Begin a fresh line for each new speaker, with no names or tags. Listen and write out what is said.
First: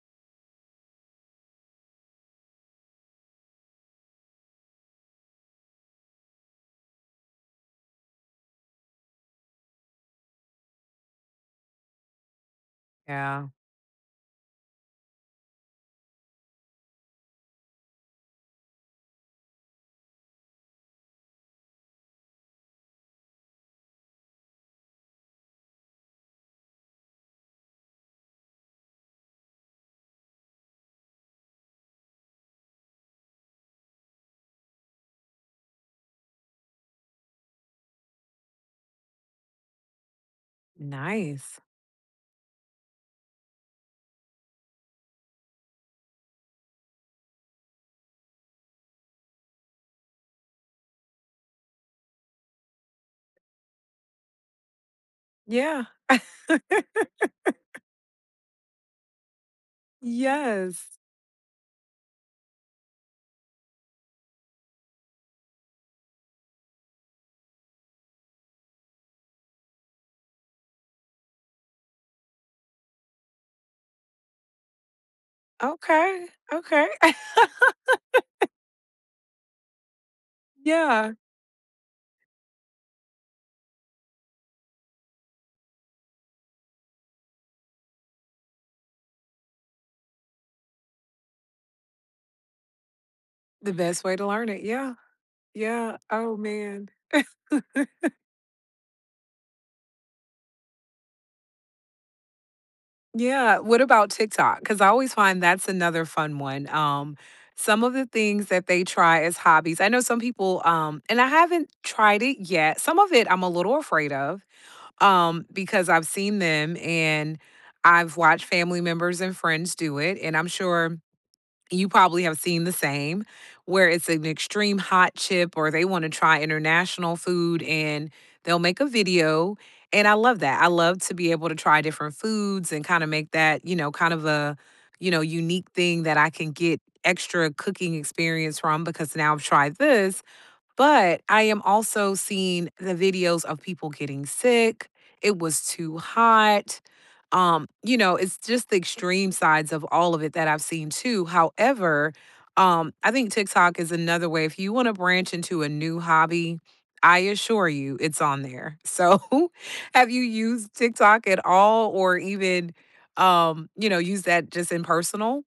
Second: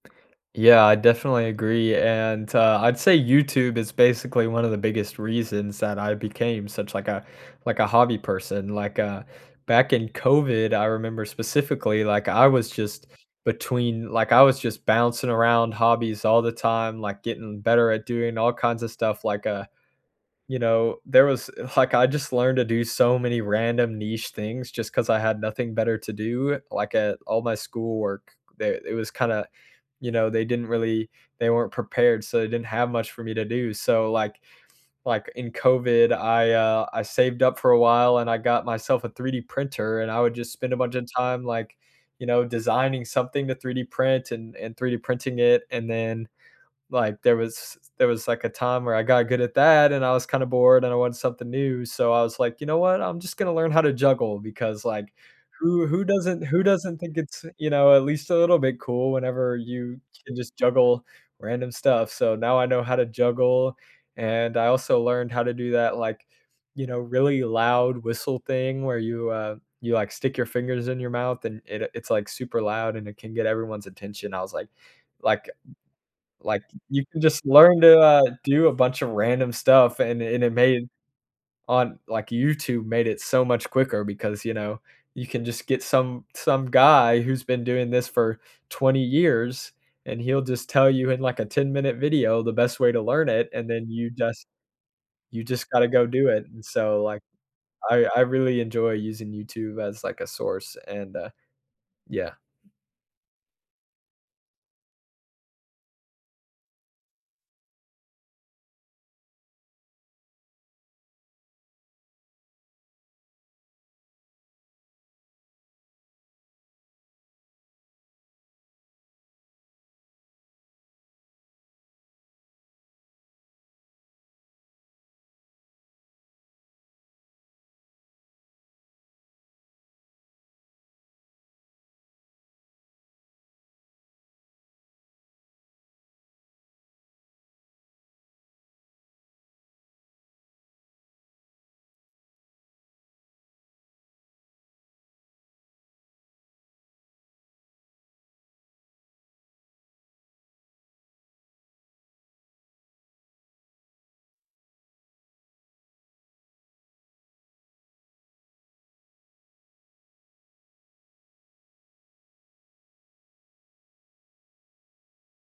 Yeah, I definitely agree, and, t uh, I'd say YouTube is basically one of the biggest reasons that I became such, like, a like, a hobby person, like, uh, back in COVID, I remember specifically, like, I was just
Yeah.
between, like I was just bouncing around hobbies all the time, like, getting better at doing all kinds of stuff, like, uh, you know, there was, e like, I just learned to do so many random niche things just 'cause I had nothing better to do, like, at all my schoolwork, eh, it was kinda, you know, they didn't really they weren't prepared, so they didn't have much for me to do, so, like like, in COVID, I, uh, I saved up for a while and I got myself a 3D printer and I would just spend a bunch of time,
Nice.
like, you know, designing something to 3D print and and 3D printing it, and then, like, there was there was, like, a time where I got good at that and I was kinda bored and I want something new, so I was like, “You know what? I'm just gonna learn how to juggle.” Because, like,
Yeah.
who who doesn't who doesn't think it's, you know, at least a little bit cool whenever you can just
Yes.
juggle random stuff, so now I know how to juggle, and I also learned how to do that, like, you know, really loud whistle thing where you, uh, you, like, stick your fingers in your mouth and it, uh, it's, like, super loud and it can get everyone's attention, I was, like like
Okay.
like,
Okay.
you can just learn to, uh, do a bunch of random stuff and it and it made
Yeah.
on, like, YouTube made it so much quicker because, you know, you can just get some some guy who's been doing this for 20 years, and he'll just tell you in, like, a ten-minute video the best way to learn it, and
The
then
best
you
way to
just
learn it, yeah.
you just gotta
Yeah,
go do
oh,
it, and
man.
so, like, I I really enjoy using YouTube as, like, a source, and, uh, yeah.
Yeah. What about TikTok? 'Cause I always find that's another fun one, um, some of the things that they try as hobbies I know some people, um and I haven't tried it yet some of it, I'm a little afraid of, um, because I've seen them, and I've watched family members and friends do it, and I'm sure you probably have seen the same. Where it's an extreme hot chip or they wanna try international food, and they'll make a video, and I love that, I love to be able to try different foods and kinda make that, you know, kind of a, you know, unique thing that I can get extra cooking experience from, because now I've tried this, but I am also seeing the videos of people getting sick, it was too hot, um, you know, it's just the extreme sides of all of it that I've seen too. However, um, I think TikTok is another way if you wanna branch into a new hobby, I assure you it's on there. So, have you used TikTok at all or even, um, you know, use that just in personal?